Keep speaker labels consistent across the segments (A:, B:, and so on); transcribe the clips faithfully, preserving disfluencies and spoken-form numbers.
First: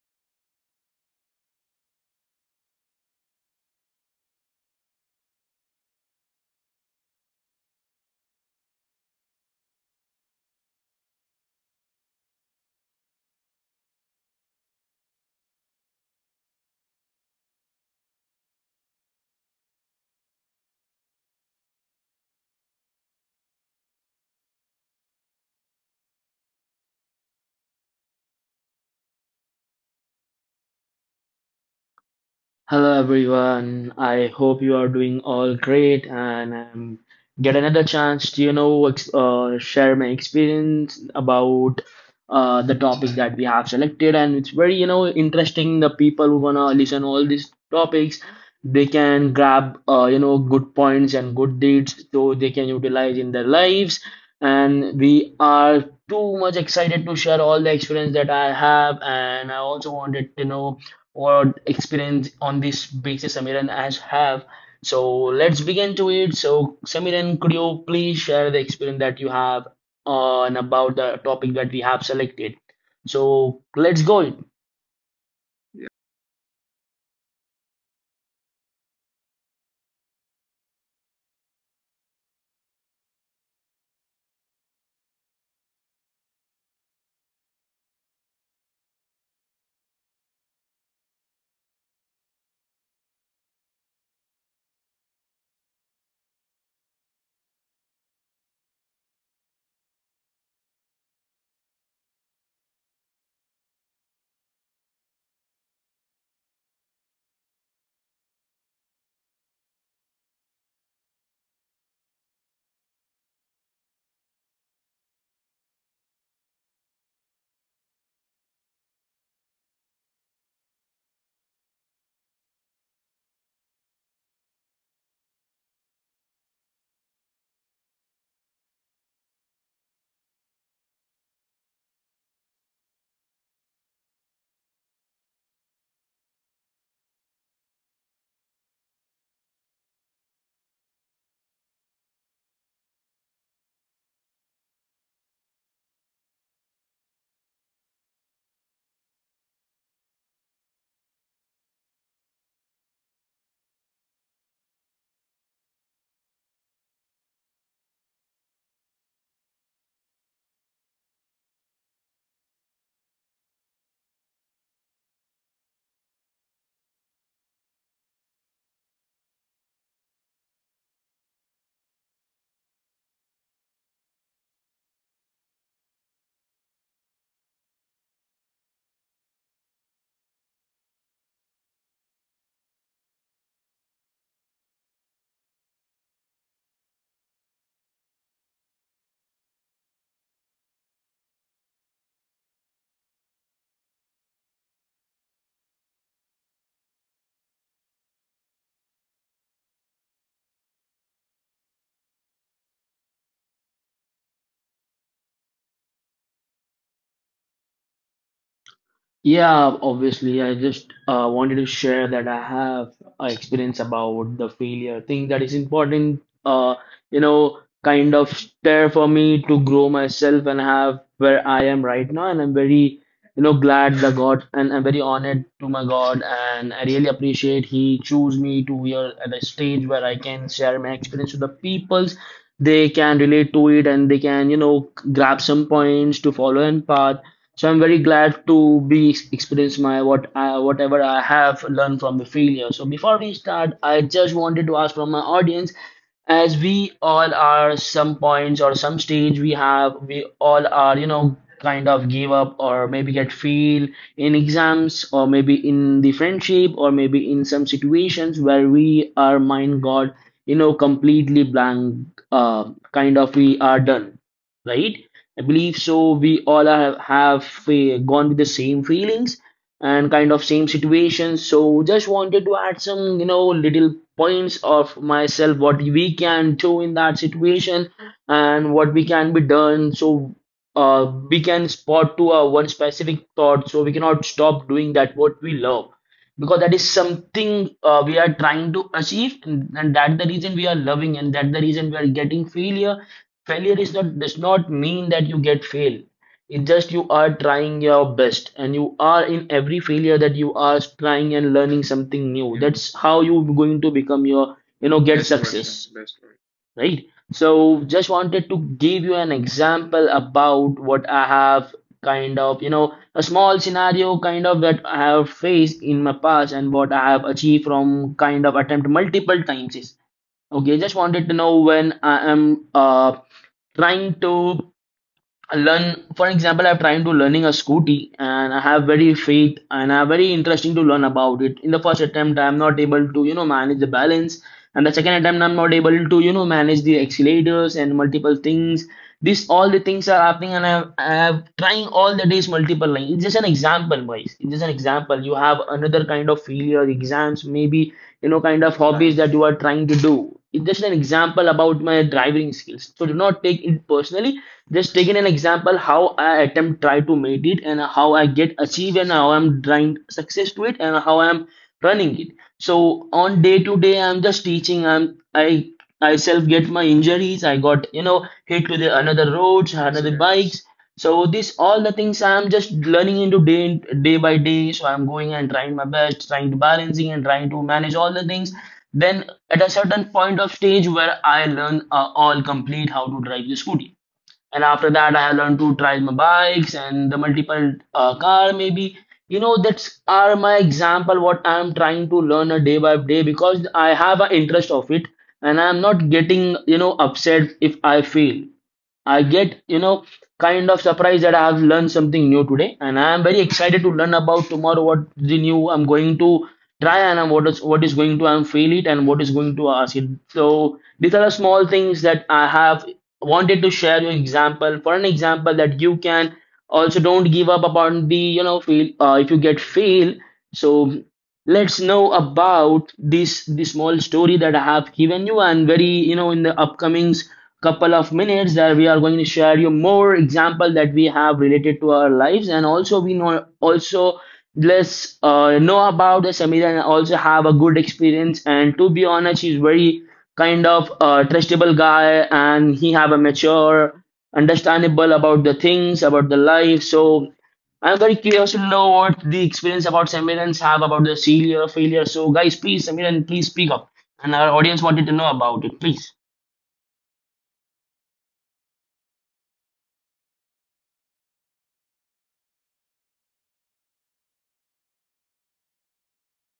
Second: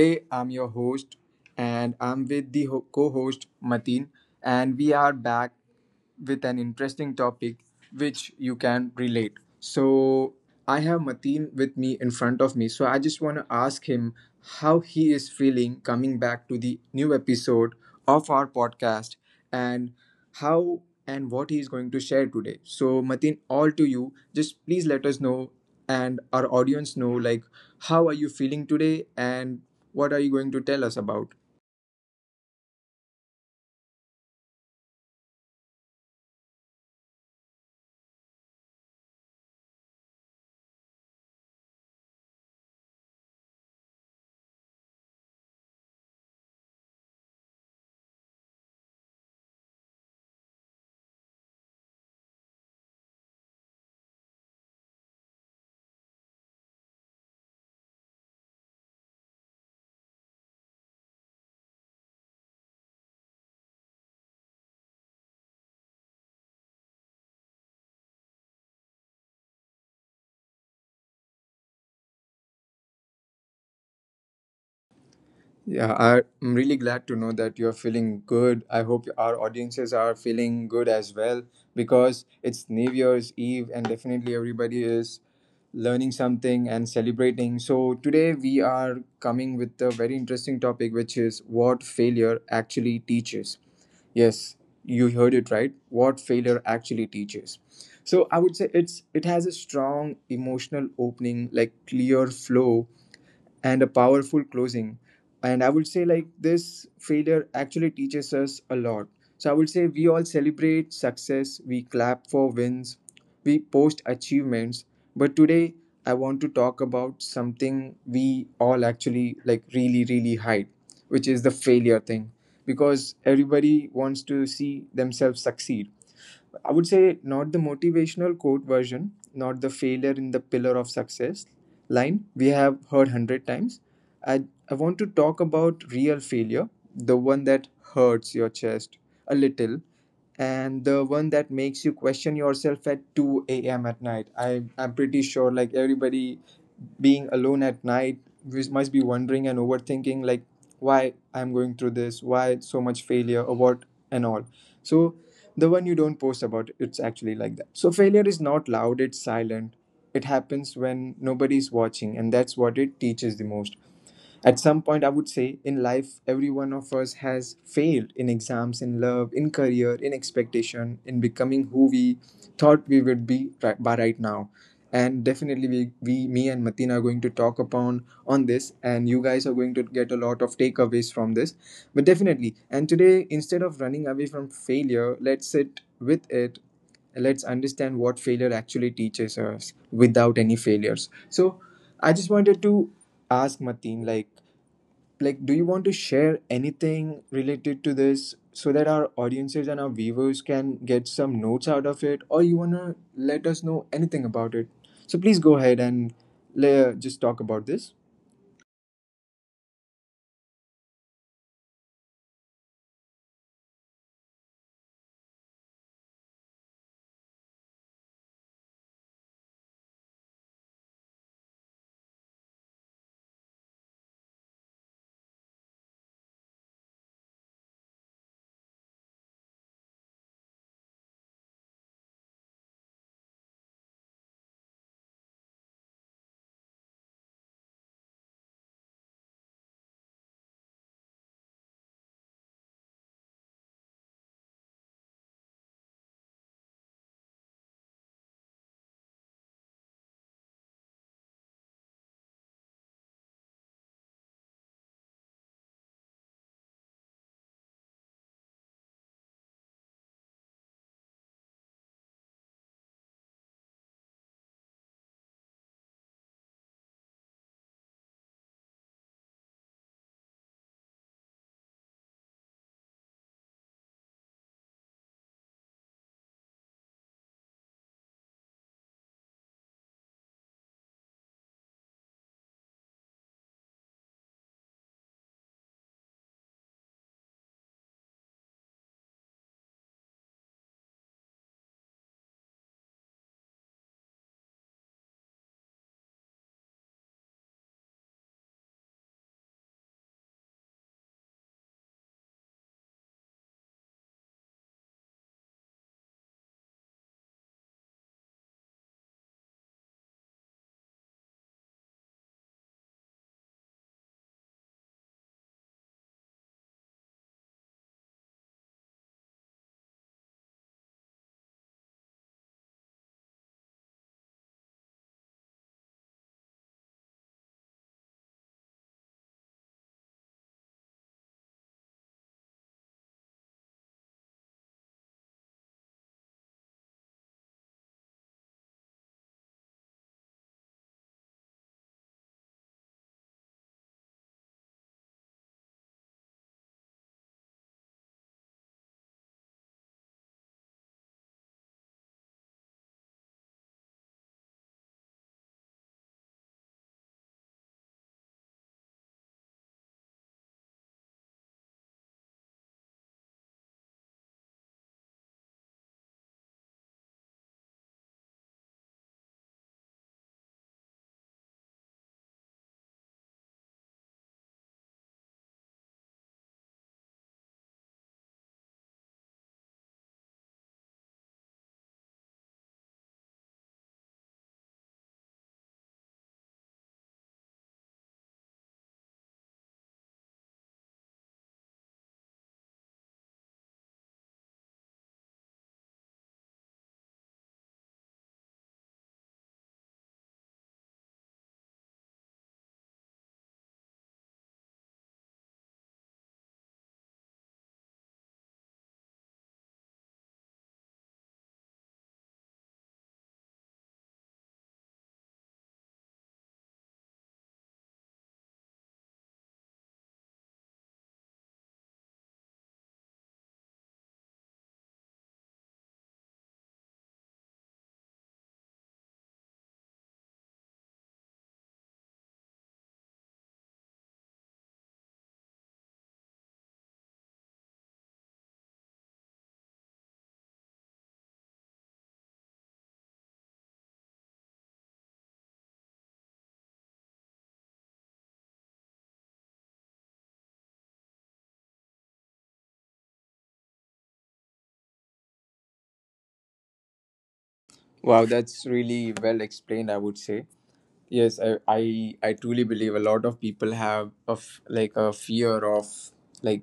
A: Today, I'm your host, and I'm with the co host, Mateen, and we are back with an interesting topic which you can relate. So, I have Mateen with me in front of me. So, I just want to ask him how he is feeling coming back to the new episode of our podcast and how and what he is going to share today. So, Matin, all to you. Just please let us know and our audience know like how are you feeling today and what are you going to tell us about.
B: Hello everyone. I hope you are doing all great and um, get another chance to you know ex uh, share my experience about uh, the topic that we have selected and it's very you know interesting. The people who wanna listen all these topics, they can grab uh, you know good points and good deeds so they can utilize in their lives. And we are too much excited to share all the experience that I have and I also wanted to know what experience on this basis Samiran has have. So let's begin to it. So Samiran, could you please share the experience that you have on about the topic that we have selected? So let's go.
A: Yeah, I- I'm really glad to know that you're feeling good. I hope our audiences are feeling good as well because it's New Year's Eve and definitely everybody is learning something and celebrating. So, today we are coming with a very interesting topic, which is what failure actually teaches. Yes, you heard it right. What failure actually teaches. So I would say it's it has a strong emotional opening, like clear flow, and a powerful closing. And I would say, like, this failure actually teaches us a lot. So I would say we all celebrate success, we clap for wins, we post achievements. But today, I want to talk about something we all actually like really, really hide, which is the failure thing. Because everybody wants to see themselves succeed. I would say not the motivational quote version, not the failure in the pillar of success line we have heard hundred times. I, I want to talk about real failure, the one that hurts your chest a little, and the one that makes you question yourself at two a m at night. I, I'm pretty sure, like, everybody being alone at night we must be wondering and overthinking, like, why I'm going through this, why so much failure, or what, and all. So, the one you don't post about, it's actually like that. So failure is not loud, it's silent. It happens when nobody's watching, and that's what it teaches the most. At some point, I would say, in life every one of us has failed in exams, in love, in career, in expectation, in becoming who we thought we would be right, by right now. And definitely we, we me and matina are going to talk upon on this, and you guys are going to get a lot of takeaways from this. But definitely, and today, instead of running away from failure, let's sit with it. Let's understand what failure actually teaches us without any failures. So, I just wanted to ask Mateen, like, like, do you want to share anything related to this so that our audiences and our viewers can get some notes out of it, or you wanna let us know anything about it? So please go ahead and le- just talk about this.
B: Yeah, obviously, I just uh, wanted to share that I have a experience about the failure thing that is important, uh, you know, kind of there for me to grow myself and have where I am right now. And I'm very, you know, glad that God and I'm very honored to my God. And I really appreciate He chose me to be at a stage where I can share my experience with the peoples. They can relate to it and they can, you know, grab some points to follow and path. So I'm very glad to be ex- experience my what I, whatever I have learned from the failure. So before we start, I just wanted to ask from my audience, as we all are some points or some stage we have, we all are you know kind of give up or maybe get fail in exams or maybe in the friendship or maybe in some situations where we our mind got you know completely blank, uh, kind of we are done, right? I believe so. We all are, have uh, gone with the same feelings and kind of same situations. So just wanted to add some, you know, little points of myself what we can do in that situation and what we can be done. So uh, we can spot to a one specific thought. So we cannot stop doing that what we love because that is something uh, we are trying to achieve and, and that the reason we are loving and that the reason we are getting failure failure is not does not mean that you get fail. It's just you are trying your best and you are in every failure that you are trying and learning something new. That's how you going to become your you know get success, right? So just wanted to give you an example about what I have kind of you know a small scenario kind of that I have faced in my past and what I have achieved from kind of attempt multiple times is. Okay, just wanted to know when I am uh trying to learn. For example, I'm trying to learning a scooty, and I have very faith and I'm very interesting to learn about it. In the first attempt, I'm not able to you know manage the balance, and the second attempt, I'm not able to you know manage the accelerators and multiple things. This all the things are happening, and I have, I have trying all the days multiple lines. It's just an example, boys. It's just an example. You have another kind of failure, exams, maybe you know kind of hobbies. Right. That you are trying to do, it's just an example about my driving skills, so do not take it personally. Just taking an example how I attempt try to make it and how I get achieve and how I'm trying success to it and how I'm running it. So on day to day I'm just teaching i'm i I self get my injuries. I got you know hit with the, another roads, another bikes. So this all the things I am just learning into day in- day by day. So I'm going and trying my best, trying to balancing and trying to manage all the things. Then at a certain point of stage where I learn uh, all complete how to drive the scooty and after that I have learned to drive my bikes and the multiple uh, car maybe you know that's are my example what I am trying to learn a day by day because I have an interest of it. And I am not getting you know upset if I fail. I get, you know, kind of surprised that I have learned something new today, and I am very excited to learn about tomorrow what the new I'm going to try and I'm what is what is going to I'm fail it and what is going to ask it. So these are the small things that I have wanted to share your example for an example that you can also don't give up upon the you know fail uh, if you get fail. So let's know about this the small story that I have given you and very you know in the upcoming couple of minutes that we are going to share you more example that we have related to our lives and also we know also let's uh, know about the Samira and also have a good experience. And to be honest he's very kind of uh, trustable guy and he have a mature understandable about the things about the life. So I'm very curious to know what the experience about Samiran's have about the failure, failure. So, guys, please, Samiran, please speak up. And our audience wanted to know about it, please.
A: Wow, that's really well explained, I would say. Yes, I, I I truly believe a lot of people have of like a fear of like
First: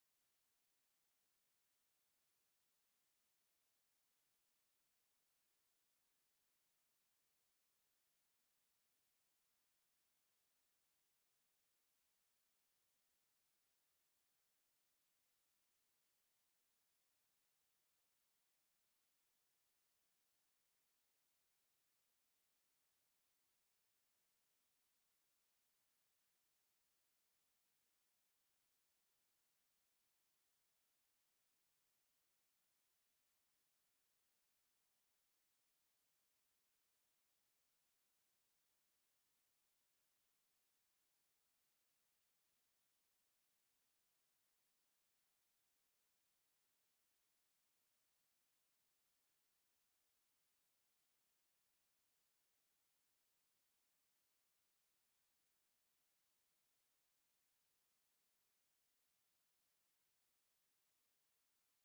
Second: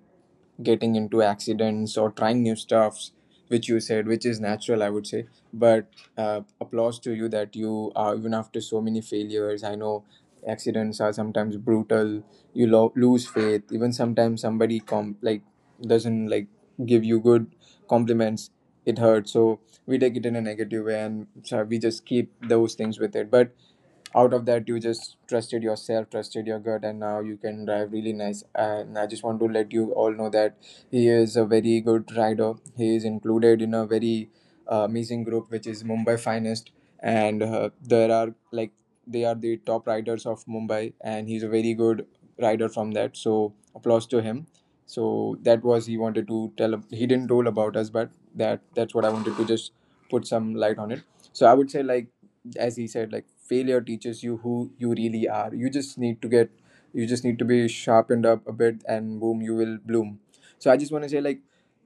A: getting into accidents or trying new stuffs, which you said, which is natural, I would say. But uh, applause to you that you uh, even after so many failures. I know accidents are sometimes brutal. You lo- lose faith. Even sometimes somebody com like doesn't like give you good compliments. It hurts. So we take it in a negative way, and so we just keep those things with it. But out of that, you just trusted yourself, trusted your gut, and now you can drive really nice. And I just want to let you all know that he is a very good rider. He is included in a very uh, amazing group, which is Mumbai Finest. And uh, there are like they are the top riders of Mumbai, and he's a very good rider from that. So applause to him. So that was he wanted to tell. He didn't told about us, but that that's what I wanted to just put some light on it. So I would say, like, as he said, like, failure teaches you who you really are. You just need to get, you just need to be sharpened up a bit, and boom, you will bloom. So I just want to say, like,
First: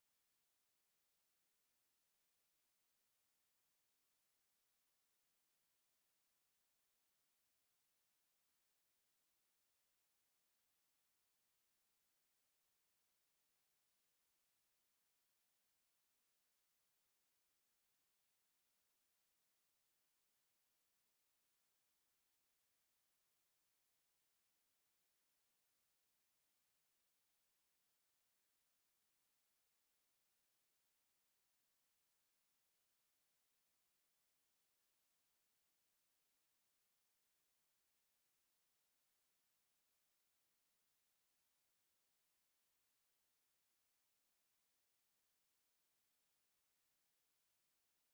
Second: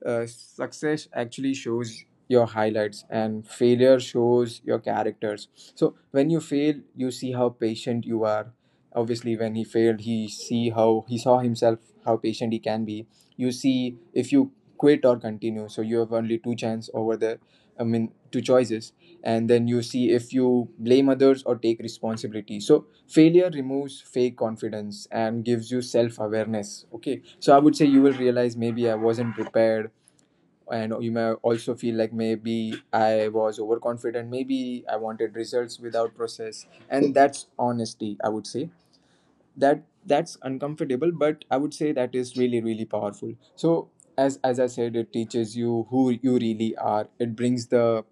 A: uh, success actually shows your highlights and failure shows your characters. So when you fail, you see how patient you are. Obviously when he failed, he see how he saw himself, how patient he can be. You see if you quit or continue. So you have only two chance over the, I mean, two choices. And then you see if you blame others or take responsibility. So failure removes fake confidence and gives you self awareness. Okay, so I would say you will realize maybe I wasn't prepared, and you may also feel like maybe I was overconfident, maybe I wanted results without process, and that's honesty, I would say. That that's uncomfortable, but I would say that is really, really powerful. So as as I said, it teaches you who you really are. It brings the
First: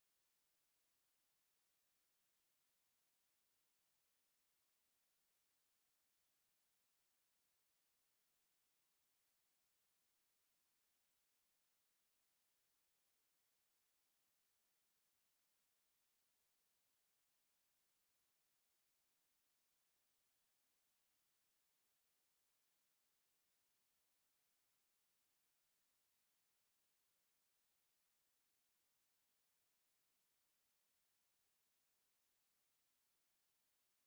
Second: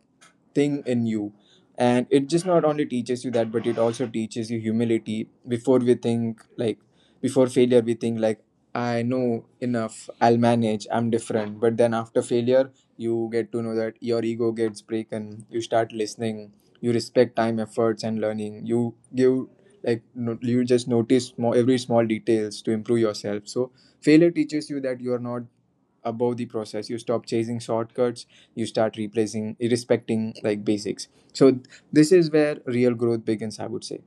A: thing in you, and it just not only teaches you that, but it also teaches you humility. Before we think, like, before failure, we think, like, I know enough, I'll manage, I'm different. But then after failure, you get to know that your ego gets broken. You start listening. You respect time, efforts and learning. You give like no, you just notice small, every small details to improve yourself. So failure teaches you that you are not above the process. You stop chasing shortcuts. You start replacing respecting like basics. So th- this is where real growth begins, I would say.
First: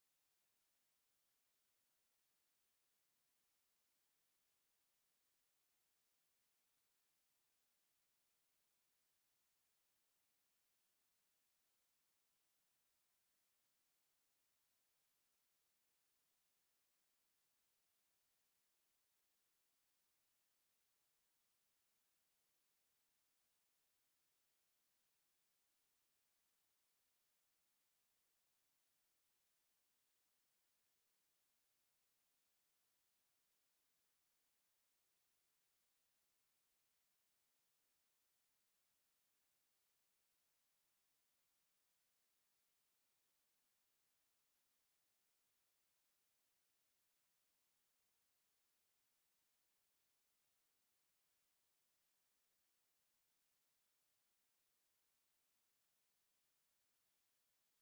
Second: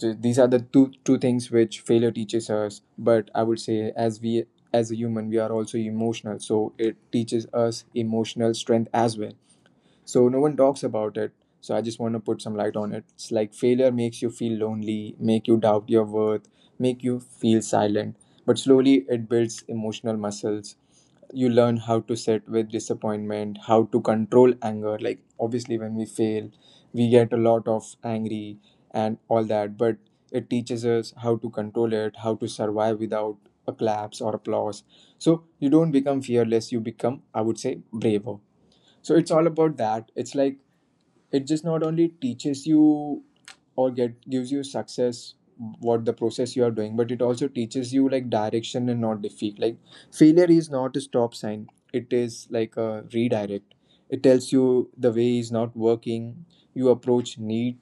A: Th- these are the two two things which failure teaches us. But I would say as we, as a human, we are also emotional, so it teaches us emotional strength as well. So no one talks about it. So I just want to put some light on it. It's like failure makes you feel lonely, make you doubt your worth, make you feel silent. But slowly it builds emotional muscles. You learn how to sit with disappointment, how to control anger. Like obviously when we fail, we get a lot of angry and all that, but it teaches us how to control it, how to survive without a collapse or applause. So you don't become fearless, you become, I would say, braver. So it's all about that. It's like it just not only teaches you or get gives you success what the process you are doing, but it also teaches you like direction and not defeat. Like failure is not a stop sign, it is like a redirect. It tells you the way is not working. You approach need,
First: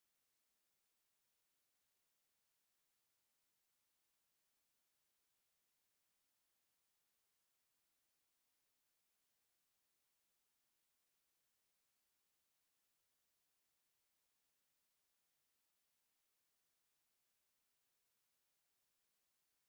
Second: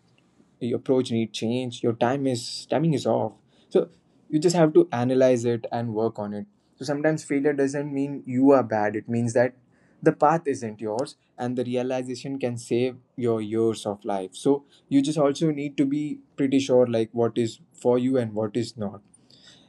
A: your approach need change, your time is, timing is off. So you just have to analyze it and work on it. So sometimes failure doesn't mean you are bad, it means that the path isn't yours, and the realization can save your years of life. So you just also need to be pretty sure like what is for you and what is not.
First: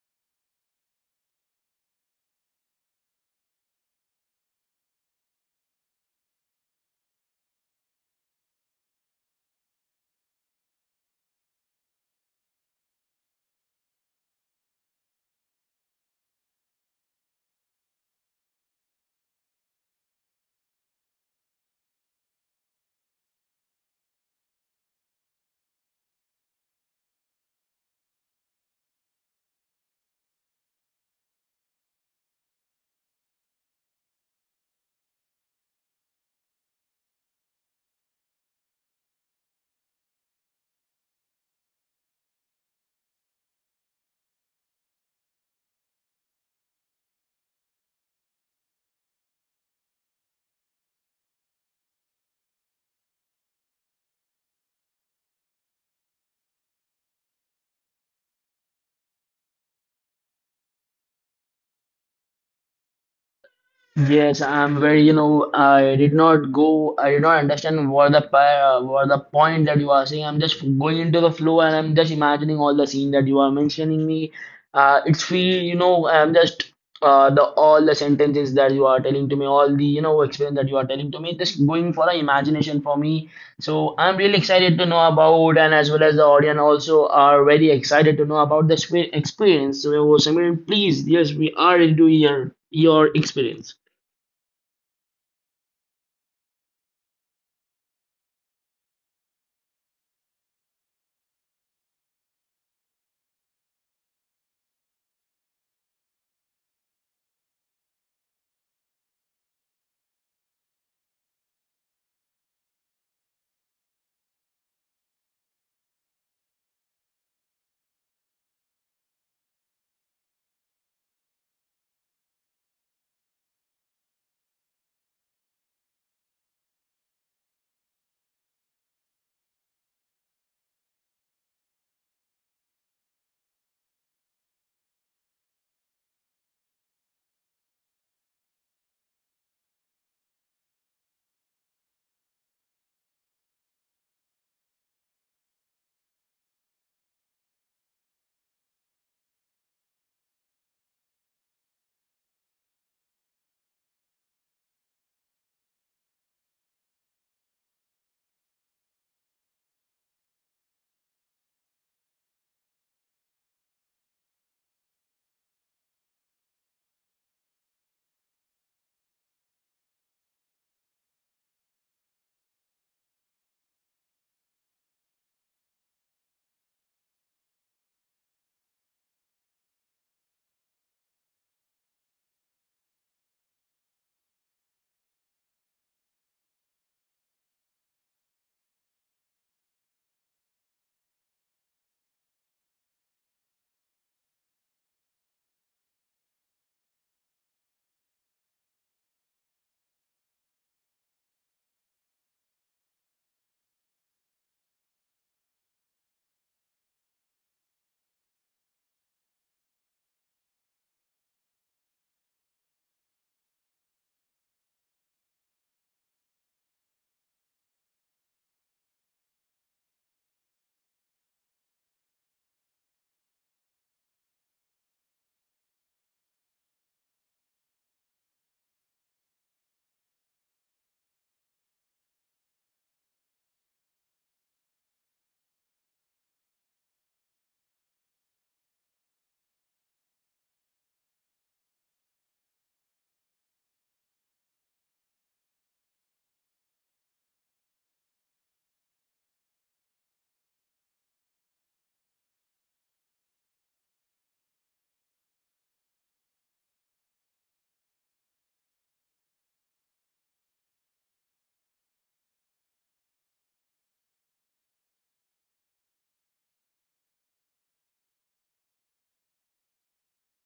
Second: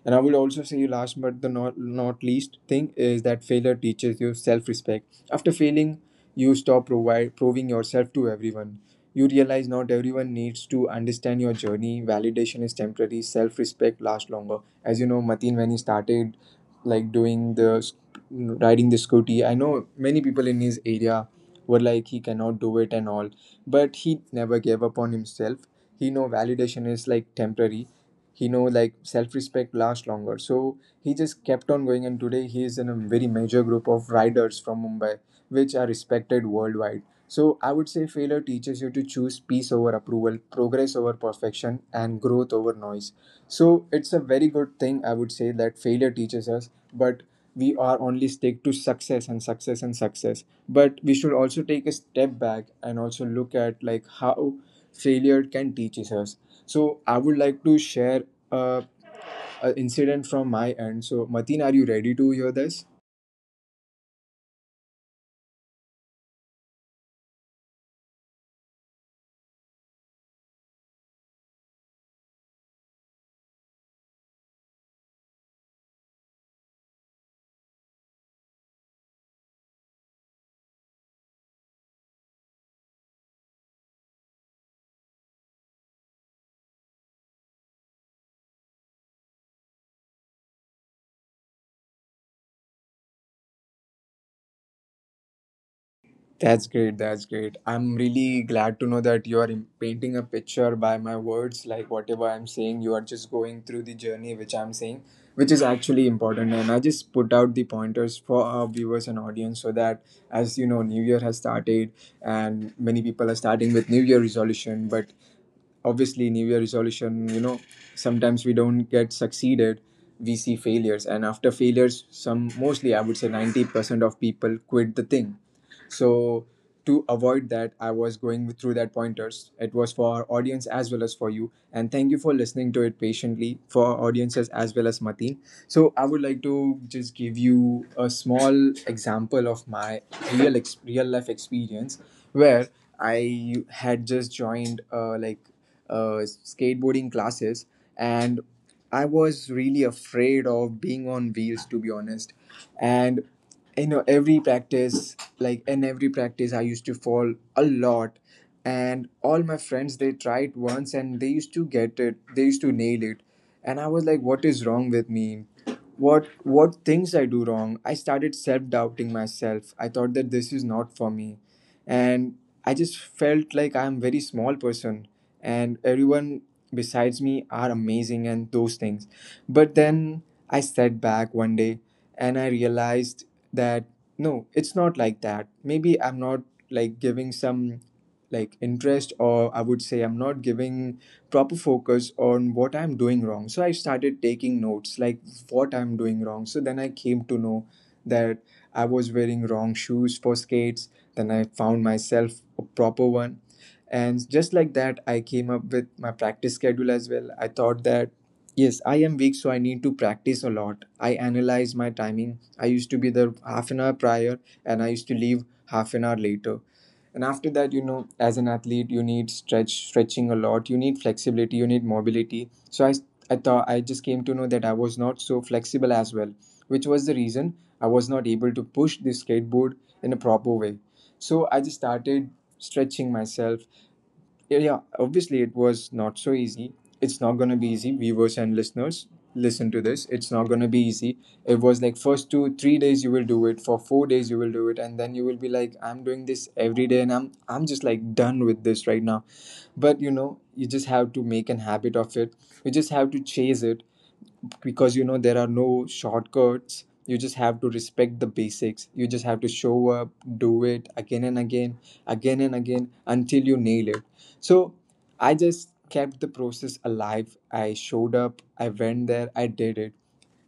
A: And I would also say, last but the not, not least thing is that failure teaches you self respect. After failing, you stop provide, proving yourself to everyone. You realize not everyone needs to understand your journey. Validation is temporary, self respect lasts longer. As you know, Mateen, when he started like doing the sc- riding the scooty, I know many people in his area were like, he cannot do it and all, but he never gave up on himself. He know validation is like temporary, he know like self-respect lasts longer. So he just kept on going, and today he is in a very major group of riders from Mumbai, which are respected worldwide. So I would say failure teaches you to choose peace over approval, progress over perfection, and growth over noise. So it's a very good thing, I would say, that failure teaches us, but we are only stick to success and success and success. But we should also take a step back and also look at like how failure can teaches us. So I would like to share uh, an incident from my end. So Mateen, are you ready to hear this?
B: Yes, I'm very, you know, I did not go, I did not understand what the pa- uh, what the point that you are saying. I'm just going into the flow and I'm just imagining all the scene that you are mentioning me. Uh, it's feel, you know, I'm just uh, the all the sentences that you are telling to me, all the, you know, experience that you are telling to me, just going for the imagination for me. So I'm really excited to know about, and as well as the audience also are very excited to know about this experience. So, Samir, please, yes, we are into your your experience.
A: That's great. That's great. I'm really glad to know that you are im- painting a picture by my words. Like whatever I'm saying, you are just going through the journey which I'm saying, which is actually important. And I just put out the pointers for our viewers and audience so that, as you know, New Year has started and many people are starting with New Year resolution. But obviously, New Year resolution, you know, sometimes we don't get succeeded. We see failures, and after failures, some mostly I would say ninety percent of people quit the thing. So to avoid that, I was going through that pointers. It was for our audience as well as for you. And thank you for listening to it patiently for our audiences as well as Mateen. So I would like to just give you a small example of my real ex- real life experience where I had just joined uh, like uh, skateboarding classes, and I was really afraid of being on wheels, to be honest. And you know, every practice, like in every practice, I used to fall a lot. And all my friends, they tried once and they used to get it, they used to nail it. And I was like, what is wrong with me? What what things I do wrong? I started self-doubting myself. I thought that this is not for me. And I just felt like I'm very small person, and everyone besides me are amazing and those things. But then I sat back one day and I realized that no, it's not like that. Maybe I'm not like giving some like interest, or I would say I'm not giving proper focus on what I'm doing wrong. So I started taking notes like what I'm doing wrong. So then I came to know that I was wearing wrong shoes for skates. Then I found myself a proper one, and just like that, I came up with my practice schedule as well. I thought that, yes, I am weak, so I need to practice a lot. I analyzed my timing. I used to be there half an hour prior, and I used to leave half an hour later. And after that, you know, as an athlete, you need stretch, stretching a lot. You need flexibility. You need mobility. So I, I thought, I just came to know that I was not so flexible as well, which was the reason I was not able to push the skateboard in a proper way. So I just started stretching myself. Yeah, yeah, obviously it was not so easy. It's not going to be easy, viewers and listeners, listen to this, it's not going to be easy. It was like, first two three days you will do it, for four days you will do it, and then you will be like, I'm doing this every day and i'm i'm just like done with this right now. But you know, you just have to make an habit of it. You just have to chase it, because you know, there are no shortcuts. You just have to respect the basics, you just have to show up, do it again and again, again and again until you nail it. So I just kept the process alive, I showed up, I went there, I did it.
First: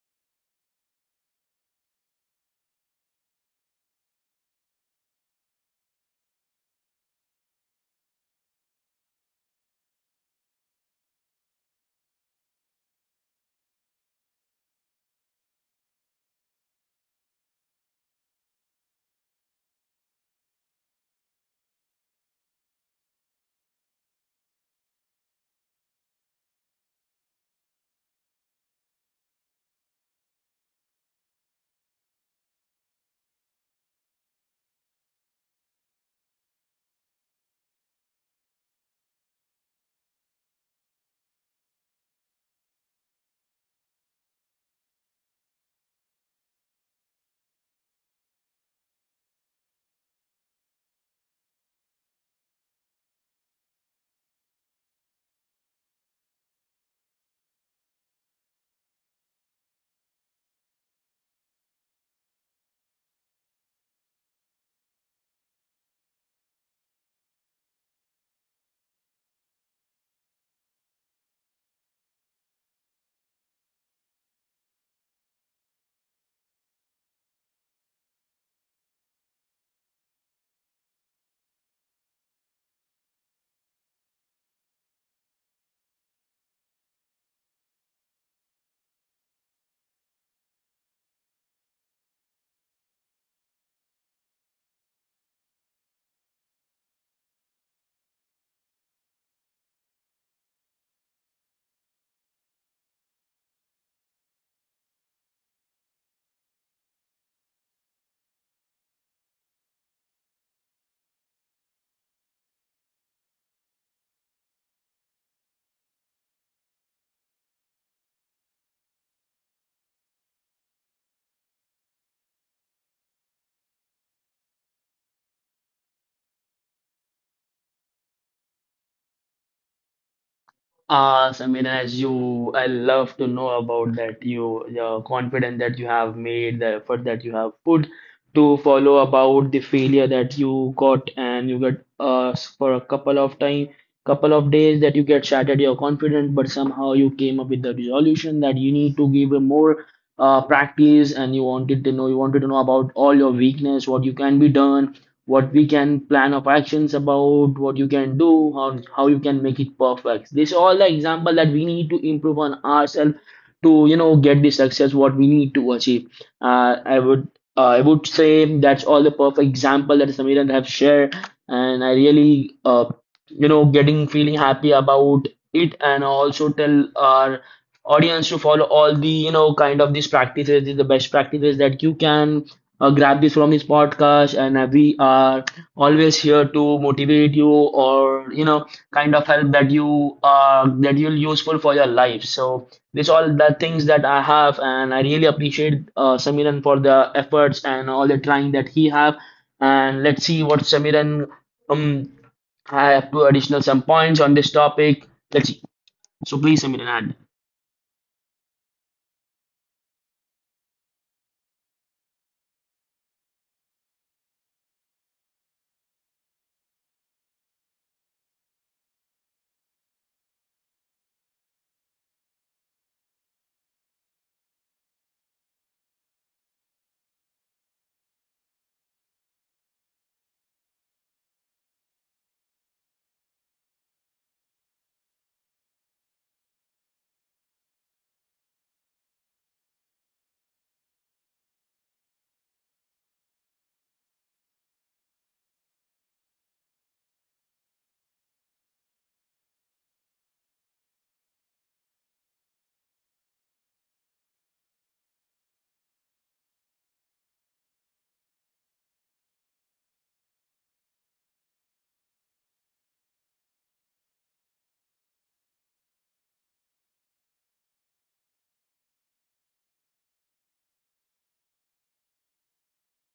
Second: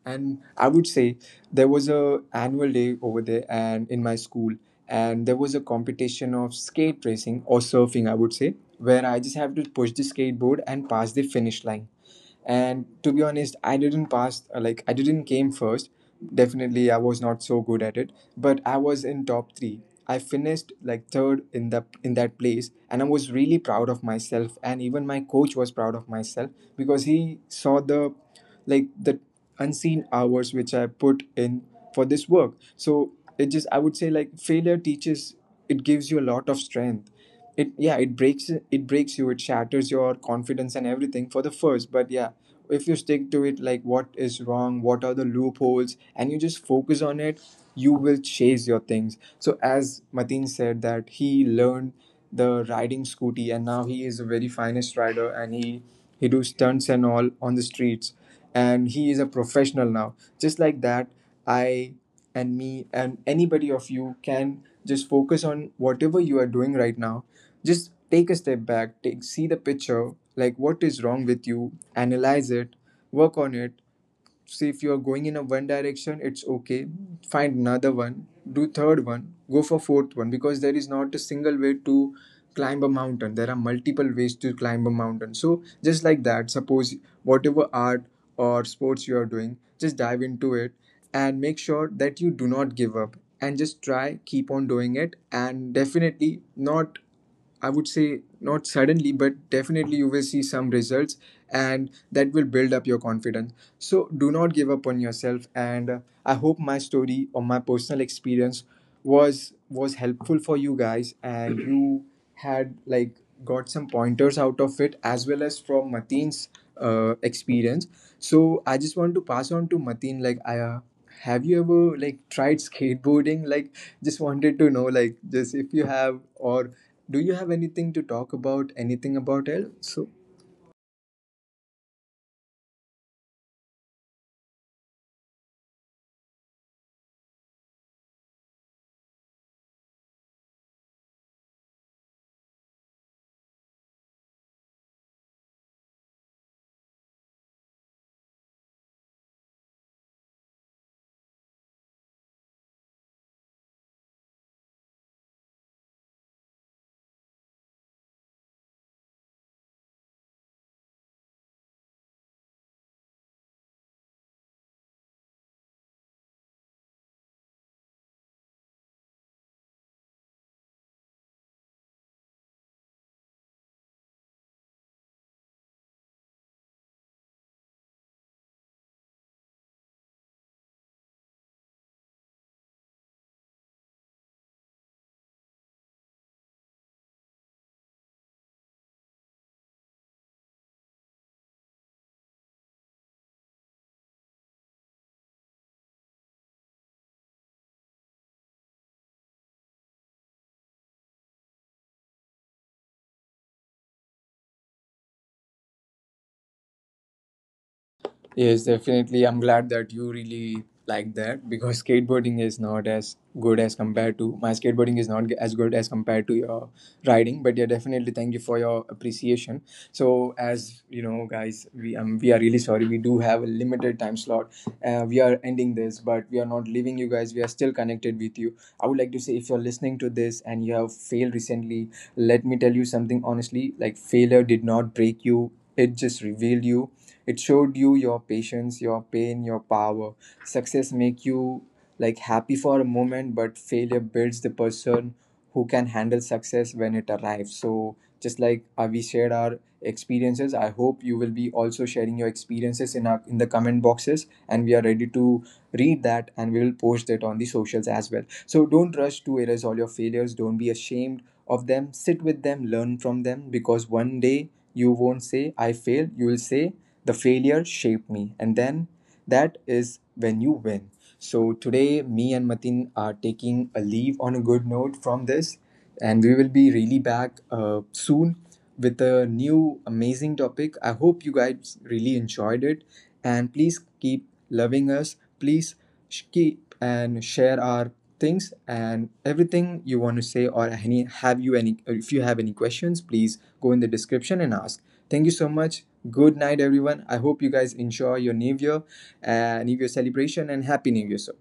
A: And I would say, there was a annual day over there and in my school, and there was a competition of skate racing or surfing, I would say, where I just have to push the skateboard and pass the finish line. And to be honest, I didn't pass, uh, like I didn't came first. Definitely I was not so good at it, but I was in top three. I finished like third in the in that place, and I was really proud of myself, and even my coach was proud of myself, because he saw the like the unseen hours which I put in for this work. So it just, I would say, like failure teaches, it gives you a lot of strength. It, yeah, it breaks it breaks you, it shatters your confidence and everything for the first, but yeah, if you stick to it, like what is wrong, what are the loopholes, and you just focus on it, you will chase your things. So as Mateen said, that he learned the riding scooty and now he is a very finest rider, and he he do stunts and all on the streets, and he is a professional now. Just like that, I and me and anybody of you can just focus on whatever you are doing right now. Just take a step back, take see the picture, like what is wrong with you, analyze it, work on it. See, if you are going in a one direction, it's okay. Find another one, do third one, go for fourth one, because there is not a single way to climb a mountain. There are multiple ways to climb a mountain. So just like that, suppose whatever art or sports you are doing, just dive into it, and make sure that you do not give up and just try keep on doing it, and definitely not, I would say, not suddenly, but definitely you will see some results, and that will build up your confidence. So do not give up on yourself. And uh, I hope my story or my personal experience was was helpful for you guys, and you had like got some pointers out of it, as well as from Mateen's uh, experience. So I just want to pass on to Mateen, like I, uh, have you ever like tried skateboarding? Like, just wanted to know, like, just if you have, or do you have anything to talk about, anything about it? So,
B: Awesome. As you, I love to know about that. You, the confidence that you have made, the effort that you have put to follow about the failure that you got, and you get uh for a couple of time, couple of days that you get shattered your confidence, but somehow you came up with the resolution that you need to give a more uh practice, and you wanted to know, you wanted to know about all your weakness, what you can be done, what we can plan of actions about what you can do, how, how you can make it perfect. This all the example that we need to improve on ourselves to you know get the success what we need to achieve. uh, i would uh, I would say that's all the perfect example that Samiran have shared and I really uh, you know getting feeling happy about it. And also tell our audience to follow all the you know kind of these practices, these the best practices that you can uh, grab this from this podcast. And uh, we are always here to motivate you or you know kind of help that you uh, that you'll useful for your life. So this all the things that I have and I really appreciate uh, Samiran for the efforts and all the trying that he have. And let's see what Samiran um I have to additional some points on this topic. thirty. So please submit an ad.
A: yes, definitely. I'm glad that you really like that, because skateboarding is not as good as compared to my skateboarding is not as good as compared to your riding. But yeah, definitely thank you for your appreciation. So as you know, guys, we um we are really sorry. We do have a limited time slot. Uh, we are ending this, but we are not leaving you guys. We are still connected with you. I would like to say, if you're listening to this and you have failed recently, let me tell you something honestly. Like, failure did not break you. It just revealed you, it showed you your patience, your pain, your power. Success make you like happy for a moment, but failure builds the person who can handle success when it arrives. So just like uh, we shared our experiences, I hope you will be also sharing your experiences in our in the comment boxes, and we are ready to read that, and we will post it on the socials as well. So don't rush to erase all your failures. Don't be ashamed of them. Sit with them, learn from them, because one day you won't say, I failed. You will say, the failure shaped me. And then that is when you win. So today, me and Matin are taking a leave on a good note from this, and we will be really back uh, soon with a new amazing topic. I hope you guys really enjoyed it, and please keep loving us. Please sh- keep and share our things, and everything you want to say, or any have you any if you have any questions, please go in the description and ask. Thank you so much. Good night, everyone. I hope you guys enjoy your New Year, uh, New Year celebration, and Happy New Year, sir.